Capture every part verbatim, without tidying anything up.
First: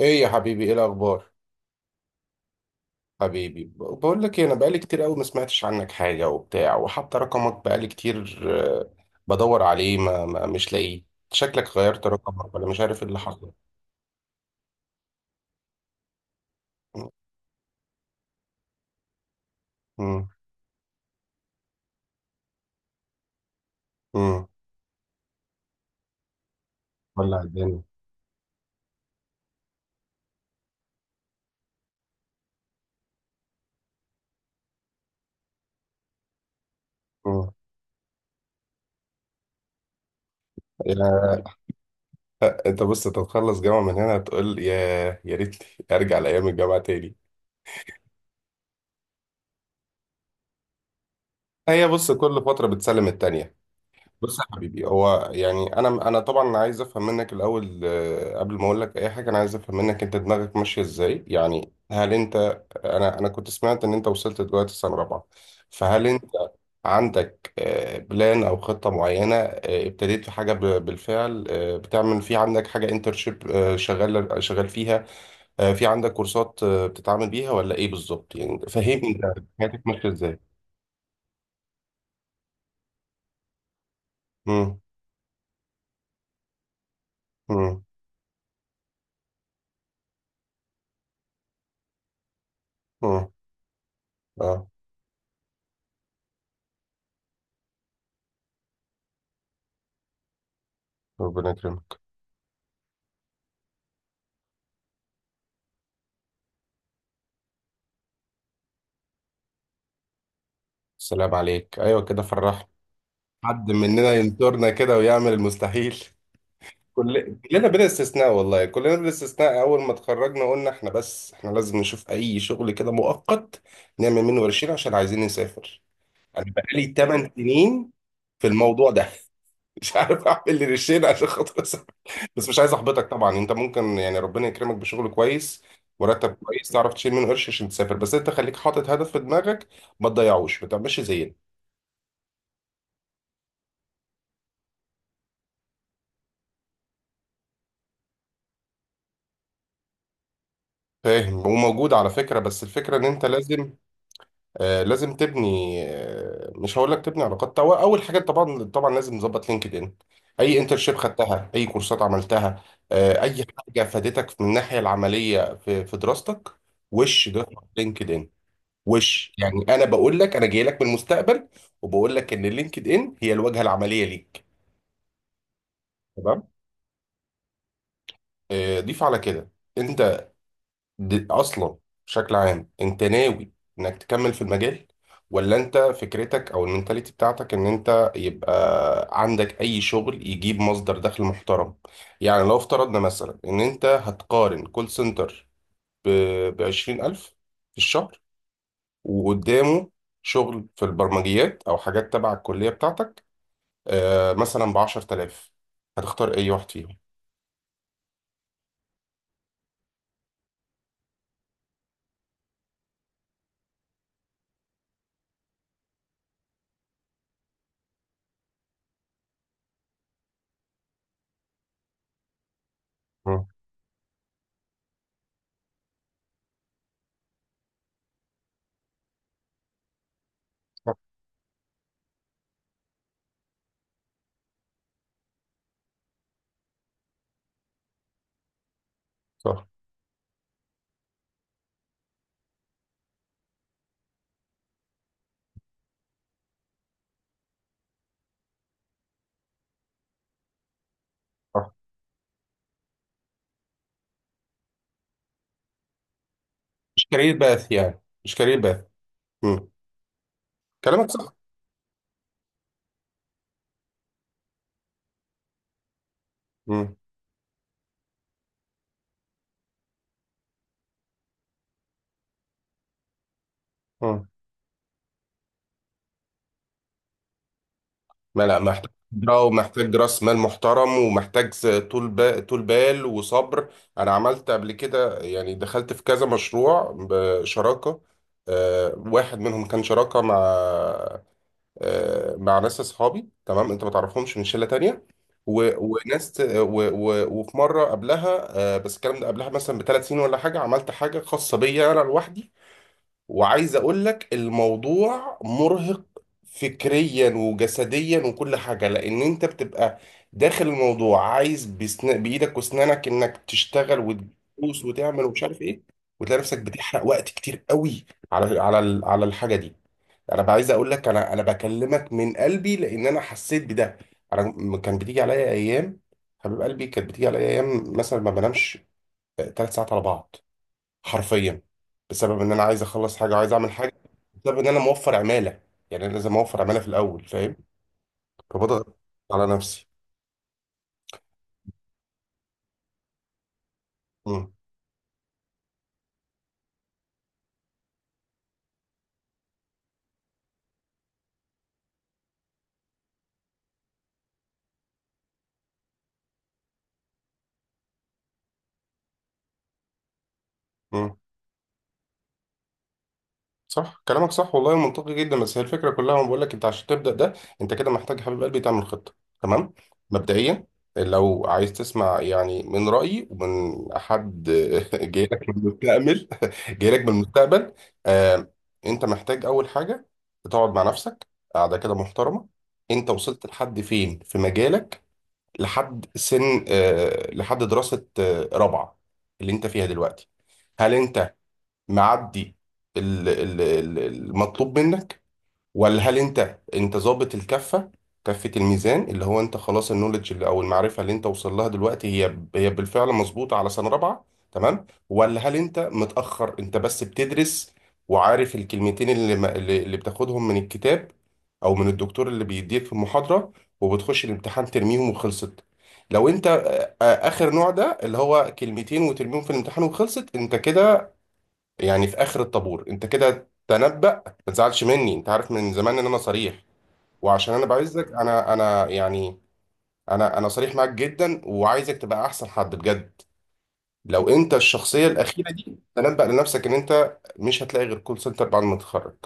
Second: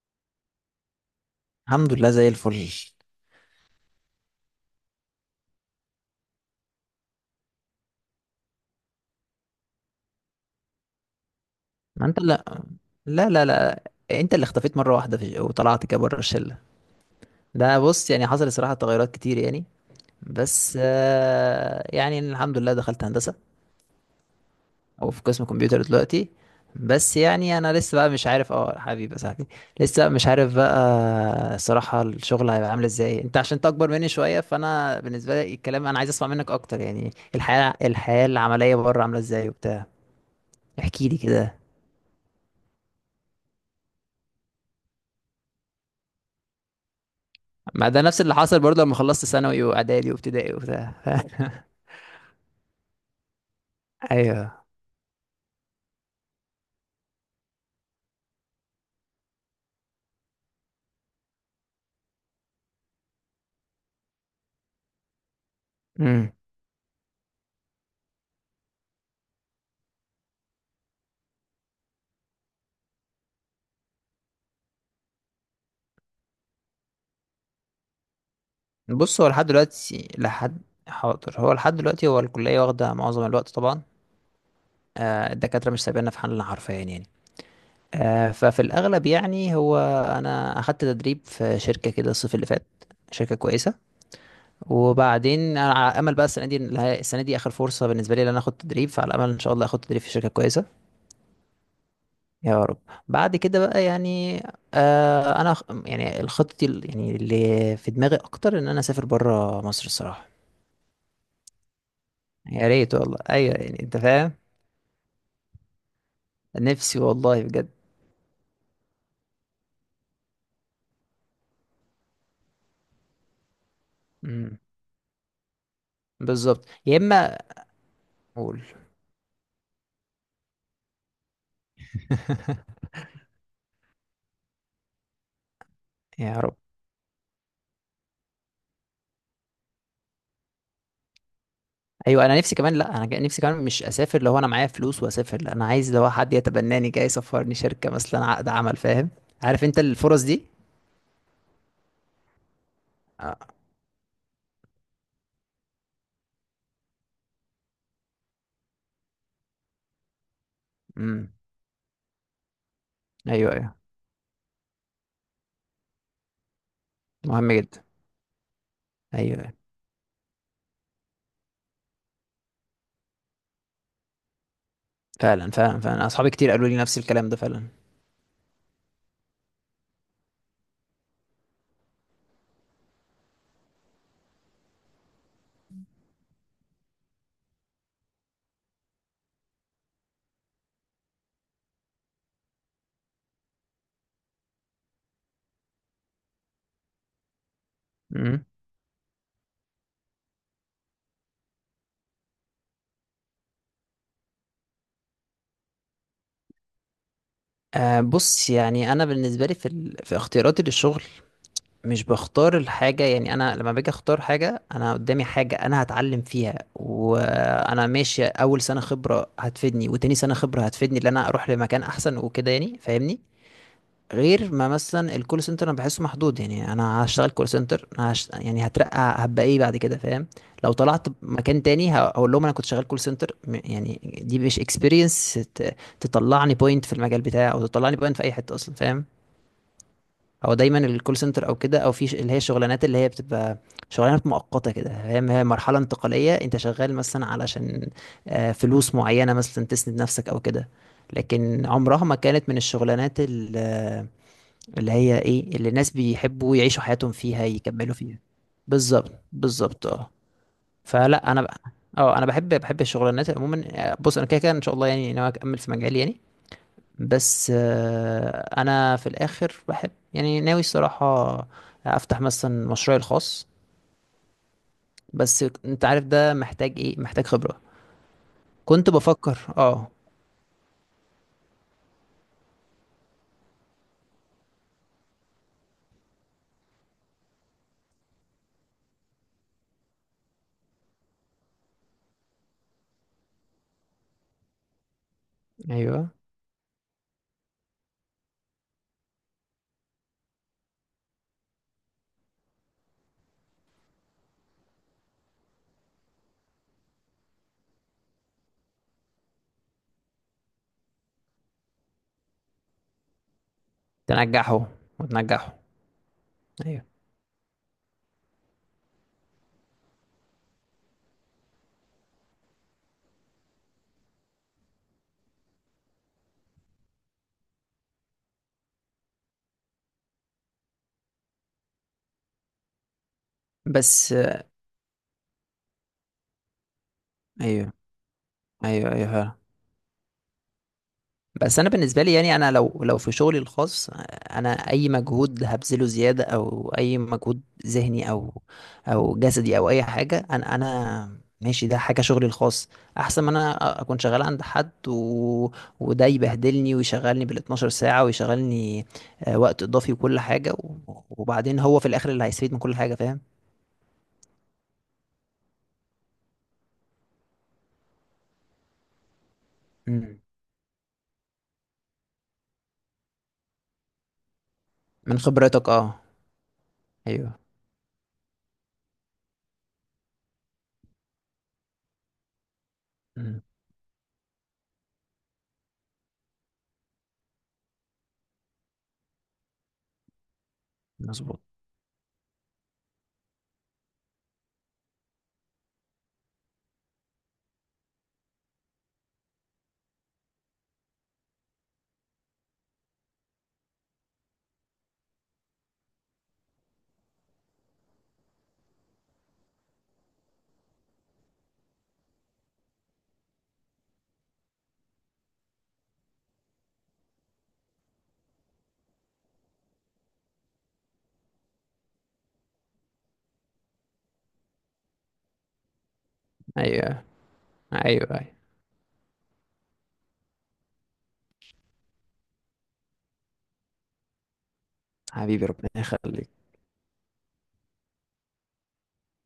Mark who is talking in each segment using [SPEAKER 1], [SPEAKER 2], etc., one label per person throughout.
[SPEAKER 1] ايه يا حبيبي؟ ايه الاخبار؟
[SPEAKER 2] الحمد لله زي الفل.
[SPEAKER 1] حبيبي، ب- بقول لك إيه، انا بقالي كتير قوي ما سمعتش عنك حاجه وبتاع، وحتى رقمك بقالي كتير. آه، بدور عليه، ما, ما مش لاقيه. شكلك غيرت
[SPEAKER 2] ما انت لا.
[SPEAKER 1] رقمك ولا مش عارف ايه اللي
[SPEAKER 2] لا لا
[SPEAKER 1] حصل.
[SPEAKER 2] لا انت اللي اختفيت مره واحده في وطلعت كده بره الشله. ده بص، يعني حصل الصراحه تغيرات كتير يعني.
[SPEAKER 1] امم.
[SPEAKER 2] بس آه، يعني الحمد لله دخلت هندسه،
[SPEAKER 1] امم.
[SPEAKER 2] او في قسم كمبيوتر دلوقتي. بس
[SPEAKER 1] ولا
[SPEAKER 2] يعني انا
[SPEAKER 1] الدنيا.
[SPEAKER 2] لسه بقى مش عارف، اه حبيبي يا صاحبي. لسه مش عارف بقى. الصراحه الشغل هيبقى عامل ازاي؟ انت عشان انت اكبر مني شويه، فانا بالنسبه لي الكلام انا عايز اسمع منك اكتر، يعني
[SPEAKER 1] مم.
[SPEAKER 2] الحياه، الحياه العمليه بره عامله ازاي وبتاع. احكي لي
[SPEAKER 1] يا-
[SPEAKER 2] كده.
[SPEAKER 1] انت بص، تتخلص جامعه من هنا تقول يا يا ريت ارجع لايام الجامعه تاني.
[SPEAKER 2] ما ده نفس اللي حصل برضه لما خلصت ثانوي واعدادي وابتدائي وبتاع.
[SPEAKER 1] هي بص، كل فتره بتسلم التانيه. بص يا
[SPEAKER 2] ايوه.
[SPEAKER 1] حبيبي، هو يعني انا انا طبعا عايز افهم منك الاول، آه، قبل ما اقول لك اي حاجه انا عايز افهم منك انت دماغك ماشيه ازاي. يعني هل انت... انا انا كنت سمعت ان انت وصلت دلوقتي سنه رابعه. فهل انت
[SPEAKER 2] امم.
[SPEAKER 1] عندك آه، بلان او خطه معينه؟ آه، ابتديت في حاجه ب- بالفعل؟ آه، بتعمل، في عندك حاجه انترشيب شغال شغال فيها؟ آه، في عندك كورسات آه، بتتعامل بيها ولا ايه بالظبط؟ يعني فهمني
[SPEAKER 2] بص، هو
[SPEAKER 1] انت
[SPEAKER 2] لحد
[SPEAKER 1] حياتك ماشيه
[SPEAKER 2] دلوقتي
[SPEAKER 1] ازاي.
[SPEAKER 2] لحد، حاضر، هو لحد دلوقتي هو الكليه واخده معظم الوقت طبعا.
[SPEAKER 1] امم.
[SPEAKER 2] آه، الدكاتره مش سايبيننا في حالنا حرفيا يعني.
[SPEAKER 1] امم.
[SPEAKER 2] آه، ففي الاغلب يعني هو، انا اخدت تدريب في شركه كده الصيف اللي فات،
[SPEAKER 1] امم.
[SPEAKER 2] شركه كويسه.
[SPEAKER 1] اه.
[SPEAKER 2] وبعدين انا على امل بقى السنه دي، السنه دي اخر فرصه بالنسبه لي ان انا اخد تدريب، فعلى امل ان شاء الله اخد تدريب في شركه كويسه.
[SPEAKER 1] ربنا يكرمك.
[SPEAKER 2] يا رب. بعد كده بقى يعني، آه انا خ- يعني الخطة ال- يعني اللي في دماغي اكتر ان انا اسافر بره مصر الصراحة.
[SPEAKER 1] السلام عليك، ايوه كده فرحنا.
[SPEAKER 2] يا ريت والله، ايوه
[SPEAKER 1] حد
[SPEAKER 2] يعني انت
[SPEAKER 1] مننا
[SPEAKER 2] فاهم.
[SPEAKER 1] ينطرنا كده ويعمل المستحيل.
[SPEAKER 2] نفسي
[SPEAKER 1] كل...
[SPEAKER 2] والله
[SPEAKER 1] كلنا
[SPEAKER 2] بجد.
[SPEAKER 1] بلا استثناء، والله كلنا بلا استثناء اول ما اتخرجنا قلنا احنا، بس احنا لازم نشوف اي شغل كده مؤقت نعمل منه
[SPEAKER 2] امم.
[SPEAKER 1] ورشين عشان عايزين نسافر. انا
[SPEAKER 2] بالظبط
[SPEAKER 1] بقالي
[SPEAKER 2] يا
[SPEAKER 1] 8
[SPEAKER 2] اما
[SPEAKER 1] سنين في
[SPEAKER 2] اقول.
[SPEAKER 1] الموضوع ده مش عارف اعمل لي ريشين عشان خاطر اسافر. بس مش عايز احبطك طبعا، انت ممكن يعني ربنا يكرمك بشغل كويس، مرتب
[SPEAKER 2] يا رب.
[SPEAKER 1] كويس تعرف تشيل منه قرش عشان تسافر. بس انت خليك حاطط هدف في دماغك. ما تضيعوش، ما تعملش زي...
[SPEAKER 2] ايوه انا نفسي كمان، لا انا جا- نفسي كمان مش اسافر لو انا معايا فلوس واسافر، لا انا عايز لو حد يتبناني جاي يسفرني، شركة مثلا عقد عمل، فاهم؟ عارف انت الفرص دي.
[SPEAKER 1] فاهم؟ وموجود على فكرة، بس الفكرة ان انت
[SPEAKER 2] آه.
[SPEAKER 1] لازم... آه لازم تبني، آه مش هقول لك تبني علاقات، هو اول حاجة طبعا طبعا لازم نظبط لينكد ان. اي انترشيب
[SPEAKER 2] امم.
[SPEAKER 1] خدتها، اي كورسات عملتها، آه اي
[SPEAKER 2] ايوه ايوه،
[SPEAKER 1] حاجة فادتك من الناحية العملية في في دراستك. وش ده؟
[SPEAKER 2] مهم جدا.
[SPEAKER 1] لينكد ان. وش
[SPEAKER 2] ايوه
[SPEAKER 1] يعني؟ انا بقول لك، انا جاي لك من المستقبل، وبقول لك ان لينكد ان هي الواجهة العملية ليك.
[SPEAKER 2] فعلا فعلا فعلا، اصحابي
[SPEAKER 1] تمام.
[SPEAKER 2] كتير قالوا لي نفس الكلام ده فعلا.
[SPEAKER 1] آه ضيف على كده. انت... دي اصلا، بشكل عام، انت ناوي انك تكمل في المجال، ولا انت فكرتك او المنتاليتي بتاعتك ان انت يبقى عندك اي شغل يجيب مصدر دخل محترم؟ يعني لو افترضنا مثلا ان انت هتقارن كول سنتر ب 20000 الف في الشهر،
[SPEAKER 2] امم.
[SPEAKER 1] وقدامه شغل في البرمجيات او حاجات تبع الكلية بتاعتك، آه، مثلا ب عشر الاف، هتختار اي واحد فيهم؟
[SPEAKER 2] أه بص، يعني انا بالنسبه لي في ال... في اختياراتي للشغل، مش بختار الحاجه. يعني انا لما باجي اختار حاجه، انا قدامي حاجه انا هتعلم فيها وانا ماشي، اول سنه خبره هتفيدني، وتاني سنه خبره هتفيدني، ان انا اروح لمكان احسن وكده يعني، فاهمني؟
[SPEAKER 1] مم.
[SPEAKER 2] غير ما مثلا الكول سنتر، انا بحسه محدود. يعني انا هشتغل كول سنتر، أنا هش... يعني هترقى هبقى ايه بعد كده، فاهم؟ لو
[SPEAKER 1] صح
[SPEAKER 2] طلعت مكان تاني هقول لهم انا كنت شغال كول سنتر، م- يعني دي مش اكسبيرينس ت... تطلعني بوينت في المجال بتاعي، او تطلعني بوينت في اي حته اصلا، فاهم؟
[SPEAKER 1] صح
[SPEAKER 2] هو دايما الكول سنتر او كده، او في ش- اللي هي الشغلانات اللي هي بتبقى شغلانات مؤقته كده، فاهم. هي مرحله انتقاليه، انت شغال مثلا علشان آه، فلوس معينه مثلا تسند نفسك او كده. لكن
[SPEAKER 1] صح.
[SPEAKER 2] عمرها ما كانت من الشغلانات ال، اللي هي ايه، اللي الناس بيحبوا يعيشوا
[SPEAKER 1] مش
[SPEAKER 2] حياتهم
[SPEAKER 1] كارير
[SPEAKER 2] فيها
[SPEAKER 1] باث،
[SPEAKER 2] يكملوا
[SPEAKER 1] يعني
[SPEAKER 2] فيها.
[SPEAKER 1] مش كارير باث.
[SPEAKER 2] بالظبط،
[SPEAKER 1] مم.
[SPEAKER 2] بالظبط، اه.
[SPEAKER 1] كلامك
[SPEAKER 2] فلا
[SPEAKER 1] صح.
[SPEAKER 2] انا بقى اه، انا بحب، بحب الشغلانات عموما. آه، بص انا كده كده ان شاء الله يعني ناوي اكمل في مجالي يعني.
[SPEAKER 1] مم.
[SPEAKER 2] بس آه، انا في الاخر بحب، يعني ناوي الصراحه افتح مثلا مشروعي الخاص.
[SPEAKER 1] مم.
[SPEAKER 2] بس انت عارف ده محتاج ايه؟ محتاج خبره.
[SPEAKER 1] ما لا، محتاج
[SPEAKER 2] كنت بفكر
[SPEAKER 1] خبرة،
[SPEAKER 2] اه.
[SPEAKER 1] ومحتاج راس مال محترم، ومحتاج س- طول بال طول بال وصبر. انا عملت قبل كده، يعني دخلت في كذا مشروع بشراكة. آه، واحد منهم كان شراكة مع، آه، مع ناس اصحابي، تمام انت ما تعرفهمش، من شلة تانية. و-
[SPEAKER 2] ايوه
[SPEAKER 1] وناس ت- و- و- وفي مرة قبلها، آه، بس الكلام ده قبلها مثلا بثلاث سنين ولا حاجة، عملت حاجة خاصة بيا انا لوحدي. وعايز اقول لك الموضوع مرهق، فكريا وجسديا وكل حاجة، لان انت بتبقى داخل الموضوع عايز بسن... بايدك واسنانك انك تشتغل
[SPEAKER 2] تنجحه،
[SPEAKER 1] وتدوس وتعمل ومش
[SPEAKER 2] وتنجحه.
[SPEAKER 1] عارف ايه. وتلاقي نفسك
[SPEAKER 2] ايوه.
[SPEAKER 1] بتحرق وقت كتير قوي على على ال- على الحاجة دي. انا بقى عايز اقول لك، انا انا بكلمك من قلبي لان انا حسيت بده. انا م- كان بتيجي عليا ايام، حبيب قلبي، كانت بتيجي عليا ايام مثلا ما بنامش ثلاث ساعات على بعض، حرفيا، بسبب ان انا عايز اخلص حاجه وعايز اعمل حاجه.
[SPEAKER 2] بس آه،
[SPEAKER 1] بسبب ان انا موفر عماله، يعني انا لازم اوفر عماله في الاول، فاهم؟
[SPEAKER 2] ايوه ايوه
[SPEAKER 1] فبضغط
[SPEAKER 2] ايوه.
[SPEAKER 1] على نفسي.
[SPEAKER 2] بس انا بالنسبه لي يعني، انا لو لو في شغلي الخاص انا
[SPEAKER 1] مم.
[SPEAKER 2] اي مجهود هبذله زياده، او اي مجهود ذهني او او جسدي او اي حاجه، انا انا ماشي، ده حاجه شغلي الخاص. احسن ما انا اكون شغال عند حد، و... وده يبهدلني ويشغلني بال اتناشر ساعه، ويشغلني آه، وقت اضافي وكل حاجه و...
[SPEAKER 1] مم.
[SPEAKER 2] وبعدين هو في الاخر اللي هيستفيد من كل حاجه، فاهم؟
[SPEAKER 1] صح، كلامك صح والله، منطقي جدا. بس هي الفكره كلها انا بقول لك، انت عشان تبدا ده، انت كده محتاج يا حبيب قلبي تعمل خطه. تمام،
[SPEAKER 2] مم.
[SPEAKER 1] مبدئيا لو عايز تسمع يعني من رايي، ومن حد
[SPEAKER 2] من
[SPEAKER 1] جاي لك من
[SPEAKER 2] خبرتك اه.
[SPEAKER 1] المستقبل، جاي لك من
[SPEAKER 2] ايوه.
[SPEAKER 1] المستقبل. آه انت محتاج اول حاجه تقعد مع نفسك قاعده كده محترمه. انت
[SPEAKER 2] مم.
[SPEAKER 1] وصلت لحد فين في مجالك؟ لحد سن، آه لحد دراسه، آه رابعه، اللي انت فيها دلوقتي. هل انت
[SPEAKER 2] مظبوط.
[SPEAKER 1] معدي ال- ال- ال- المطلوب منك، ولا هل انت انت ظابط الكفه، كفه الميزان، اللي هو انت خلاص النولج اللي، او المعرفه اللي انت وصل لها دلوقتي، هي ب- هي بالفعل مظبوطه على سنه رابعه؟ تمام. ولا هل انت متاخر، انت بس بتدرس وعارف الكلمتين اللي ما- اللي اللي بتاخدهم من الكتاب او من الدكتور اللي بيديك في المحاضره، وبتخش الامتحان ترميهم وخلصت؟ لو انت آه، آه، اخر نوع ده، اللي هو كلمتين وترميهم في الامتحان وخلصت، انت كده يعني في اخر الطابور. انت كده تنبأ. ما تزعلش مني، انت عارف من زمان ان انا صريح
[SPEAKER 2] ايوه
[SPEAKER 1] وعشان انا بعزك،
[SPEAKER 2] ايوه ايوه.
[SPEAKER 1] انا انا يعني، انا انا صريح معاك جدا وعايزك تبقى احسن حد بجد. لو انت الشخصيه
[SPEAKER 2] حبيبي
[SPEAKER 1] الاخيره
[SPEAKER 2] ربنا
[SPEAKER 1] دي، تنبأ
[SPEAKER 2] يخليك.
[SPEAKER 1] لنفسك ان انت مش هتلاقي غير كول سنتر بعد ما تتخرج.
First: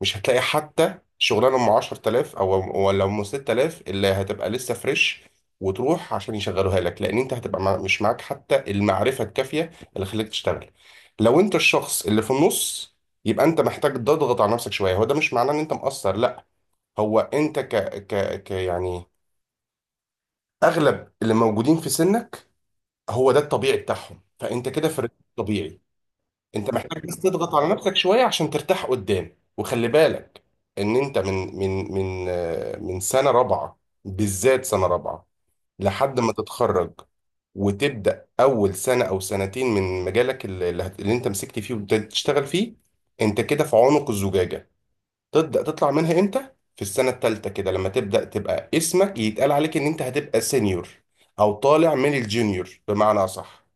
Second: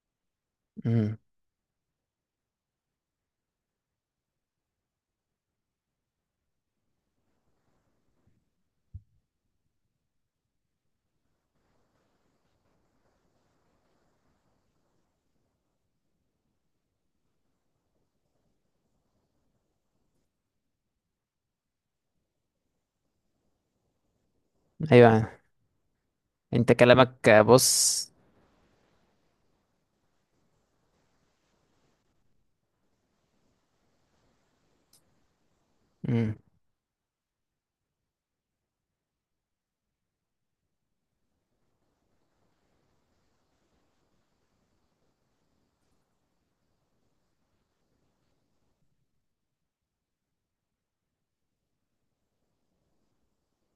[SPEAKER 1] مش هتلاقي حتى
[SPEAKER 2] مم.
[SPEAKER 1] شغلانه ام عشر الاف، او ولا ام سته الاف، اللي هتبقى لسه فريش وتروح عشان يشغلوها لك، لان انت هتبقى مع- مش معاك حتى المعرفه الكافيه اللي خليك تشتغل. لو انت الشخص اللي في النص، يبقى انت محتاج تضغط على نفسك شويه. هو ده مش معناه ان انت مقصر، لا، هو انت ك ك ك يعني اغلب اللي موجودين في سنك هو ده الطبيعي بتاعهم، فانت كده في الريتم
[SPEAKER 2] ايوه.
[SPEAKER 1] الطبيعي.
[SPEAKER 2] انت
[SPEAKER 1] انت محتاج بس
[SPEAKER 2] كلامك
[SPEAKER 1] تضغط على نفسك
[SPEAKER 2] بص.
[SPEAKER 1] شويه عشان ترتاح قدام. وخلي بالك ان انت من من من آه، من سنه رابعه، بالذات سنه رابعه، لحد ما
[SPEAKER 2] مم.
[SPEAKER 1] تتخرج وتبدا اول سنه او سنتين من مجالك اللي, اللي هت- اللي انت مسكت فيه وابتديت تشتغل فيه، انت كده في عنق الزجاجه. تبدا تطلع منها امتى؟ في السنه الثالثه كده، لما تبدا تبقى اسمك يتقال عليك ان انت هتبقى سينيور، او طالع من الجونيور بمعنى اصح.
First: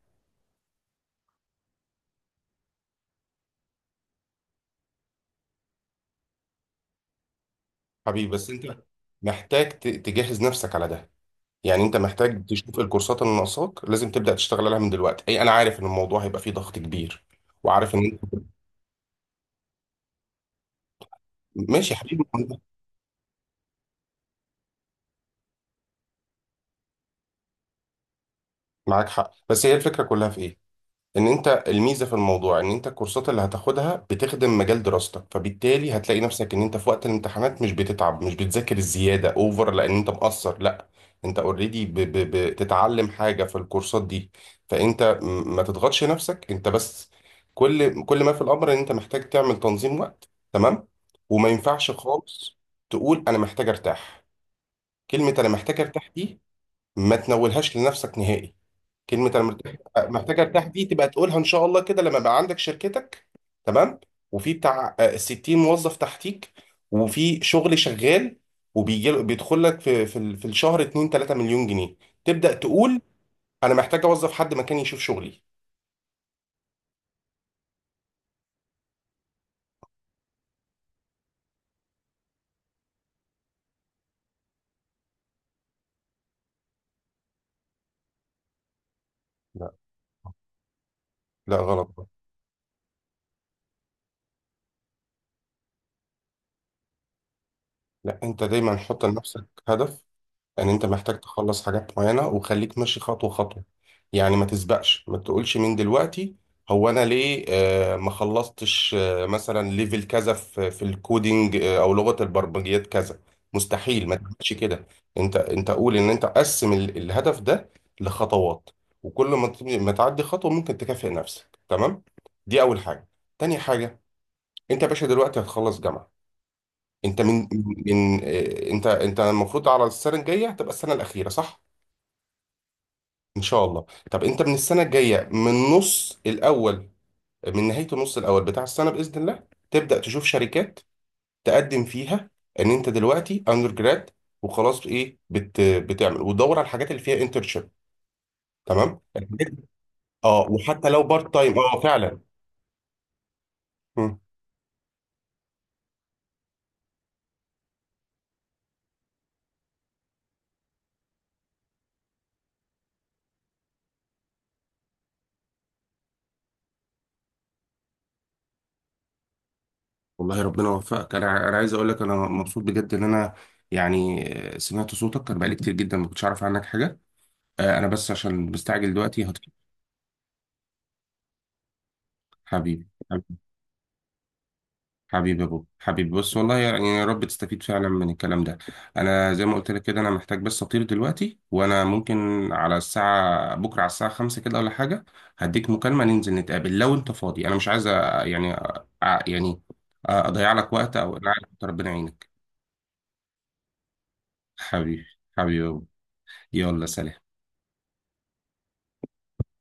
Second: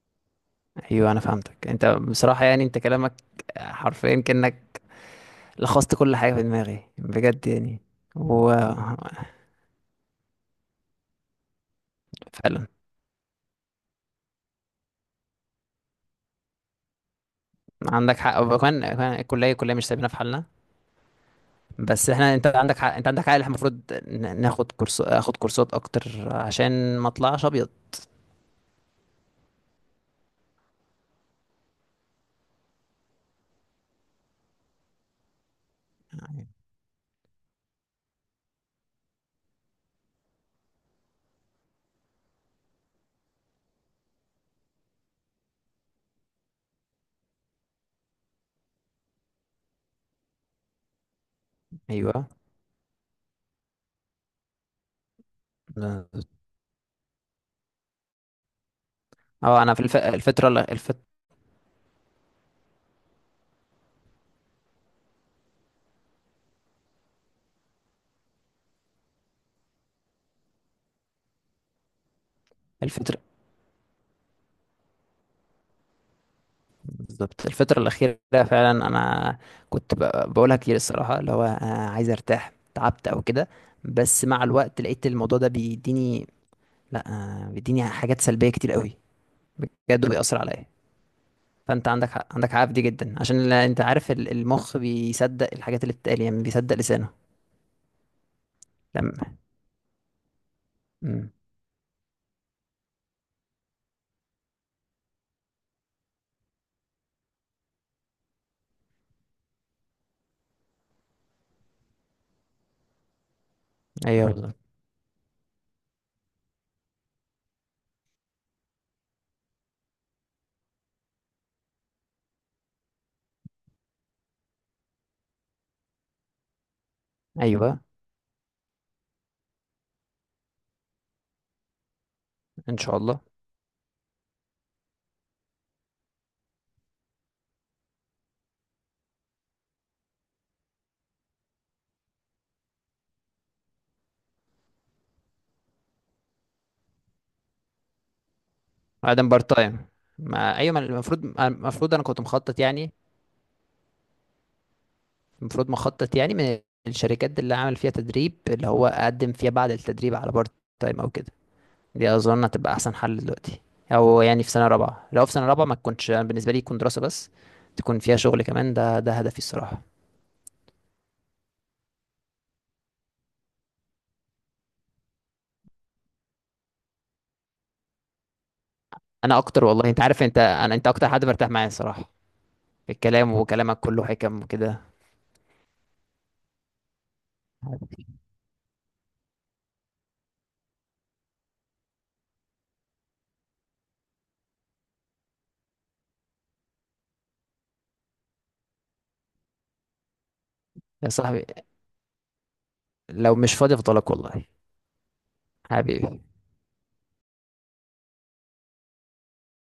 [SPEAKER 2] ايوه انا فهمتك انت بصراحة يعني، انت كلامك حرفيا كأنك لخصت كل حاجة في دماغي بجد يعني.
[SPEAKER 1] حبيبي، بس
[SPEAKER 2] و
[SPEAKER 1] انت محتاج ت- تجهز نفسك على ده. يعني انت محتاج
[SPEAKER 2] فعلا
[SPEAKER 1] تشوف الكورسات اللي ناقصاك، لازم تبدا تشتغل عليها من دلوقتي. اي، انا عارف ان الموضوع هيبقى فيه ضغط كبير، وعارف ان
[SPEAKER 2] عندك حق.
[SPEAKER 1] انت...
[SPEAKER 2] وكمان كمان الكلية، الكلية مش سايبينها في حالنا.
[SPEAKER 1] ماشي يا
[SPEAKER 2] بس
[SPEAKER 1] حبيبي.
[SPEAKER 2] احنا، انت عندك حق، انت عندك حق، اللي احنا المفروض ن- ناخد كورس، اخد كورسات اكتر عشان ما اطلعش ابيض.
[SPEAKER 1] معاك حق، بس هي الفكره كلها في ايه، ان انت الميزه في الموضوع ان انت الكورسات اللي هتاخدها بتخدم مجال دراستك، فبالتالي هتلاقي نفسك ان انت في وقت الامتحانات مش بتتعب، مش بتذاكر الزياده اوفر لان انت مقصر، لا، انت اوريدي بتتعلم حاجه في الكورسات دي. فانت م- ما تضغطش نفسك. انت بس، كل كل ما في الامر ان انت محتاج تعمل تنظيم وقت، تمام؟ وما ينفعش
[SPEAKER 2] ايوه
[SPEAKER 1] خالص تقول انا محتاج ارتاح. كلمه انا محتاج ارتاح
[SPEAKER 2] بالظبط.
[SPEAKER 1] دي ما تنولهاش لنفسك نهائي. كلمة أنا
[SPEAKER 2] اه
[SPEAKER 1] مرتاح
[SPEAKER 2] انا في الف...
[SPEAKER 1] محتاج
[SPEAKER 2] الفترة اللي
[SPEAKER 1] أرتاح دي،
[SPEAKER 2] الفت...
[SPEAKER 1] تبقى تقولها إن شاء الله كده لما يبقى عندك شركتك، تمام، وفي بتاع آه، ستين موظف تحتيك، وفي شغل شغال وبيجي بيدخل لك في في ال- في الشهر اتنين تلاته مليون جنيه، تبدأ تقول
[SPEAKER 2] الفترة
[SPEAKER 1] أنا محتاج أوظف حد مكاني يشوف شغلي.
[SPEAKER 2] بالظبط، الفترة الأخيرة فعلا أنا كنت ب- بقولها كتير الصراحة، اللي هو أنا عايز أرتاح، تعبت أو كده. بس مع الوقت لقيت الموضوع ده بيديني، لأ آه، بيديني حاجات سلبية كتير قوي،
[SPEAKER 1] لا.
[SPEAKER 2] بجد بيأثر عليا.
[SPEAKER 1] لا،
[SPEAKER 2] فأنت
[SPEAKER 1] غلط.
[SPEAKER 2] عندك حق، عندك حق في دي جدا. عشان ال- أنت عارف ال- المخ بيصدق الحاجات اللي بتتقال، يعني بيصدق لسانه
[SPEAKER 1] لا، أنت دايما حط
[SPEAKER 2] لما.
[SPEAKER 1] لنفسك هدف. يعني انت محتاج
[SPEAKER 2] مم.
[SPEAKER 1] تخلص حاجات معينة وخليك ماشي خطوة خطوة. يعني ما تسبقش، ما تقولش من دلوقتي هو انا ليه آه ما خلصتش آه مثلا ليفل كذا في في الكودينج، آه او لغة البرمجيات كذا. مستحيل ما
[SPEAKER 2] أيوه
[SPEAKER 1] تعملش
[SPEAKER 2] بالظبط.
[SPEAKER 1] كده. انت انت قول ان انت قسم ال- الهدف ده لخطوات، وكل ما ت- ما تعدي خطوة ممكن تكافئ نفسك. تمام، دي اول حاجة. تاني حاجة، انت يا باشا دلوقتي هتخلص جامعة. انت من
[SPEAKER 2] أيوه
[SPEAKER 1] من، آه، انت انت المفروض على السنه الجايه هتبقى السنه الاخيره، صح؟
[SPEAKER 2] إن شاء الله.
[SPEAKER 1] ان شاء الله. طب انت من السنه الجايه، من النص الاول، من نهايه النص الاول بتاع السنه باذن الله، تبدا تشوف شركات تقدم فيها، ان انت دلوقتي اندر جراد وخلاص، ايه بت بتعمل، وتدور على الحاجات اللي فيها انترشيب. تمام
[SPEAKER 2] بعدين بارت
[SPEAKER 1] الحاجات-
[SPEAKER 2] تايم.
[SPEAKER 1] اه،
[SPEAKER 2] ما أيوه، ما
[SPEAKER 1] وحتى لو
[SPEAKER 2] المفروض،
[SPEAKER 1] بارت تايم، اه،
[SPEAKER 2] المفروض أنا
[SPEAKER 1] فعلا.
[SPEAKER 2] كنت مخطط يعني،
[SPEAKER 1] مم.
[SPEAKER 2] المفروض مخطط يعني من الشركات اللي اعمل فيها تدريب، اللي هو اقدم فيها بعد التدريب على بارت تايم او كده. دي اظن هتبقى احسن حل دلوقتي. او يعني في سنه رابعه، لو في سنه رابعه ما تكونش، أنا بالنسبه لي تكون دراسه بس، تكون فيها شغل كمان، ده ده هدفي الصراحه.
[SPEAKER 1] والله ربنا يوفقك. انا انا عايز اقول لك انا مبسوط بجد ان انا يعني سمعت صوتك، كان بقالي كتير جدا ما كنتش اعرف عنك حاجه. آه، انا بس عشان مستعجل دلوقتي
[SPEAKER 2] انا
[SPEAKER 1] هطلع.
[SPEAKER 2] اكتر والله. انت عارف، انت انا انت اكتر حد برتاح معايا الصراحه
[SPEAKER 1] حبيبي،
[SPEAKER 2] في الكلام، وكلامك كله حكم وكده.
[SPEAKER 1] حبيبي يا بوب، حبيبي بص، والله يعني يا رب تستفيد فعلا من الكلام ده. انا زي ما قلت لك كده، انا محتاج بس اطير دلوقتي. وانا ممكن على الساعه بكره، على الساعه خمسة كده ولا حاجه، هديك مكالمه ننزل نتقابل لو انت فاضي. انا مش عايز أ- يعني أ- يعني اضيع لك وقت،
[SPEAKER 2] يا
[SPEAKER 1] او انا
[SPEAKER 2] صاحبي،
[SPEAKER 1] عارف إنت ربنا يعينك.
[SPEAKER 2] لو مش فاضي افضلك والله.
[SPEAKER 1] حبيبي. حبيبي يا بوب.
[SPEAKER 2] حبيبي.
[SPEAKER 1] يلا، سلام.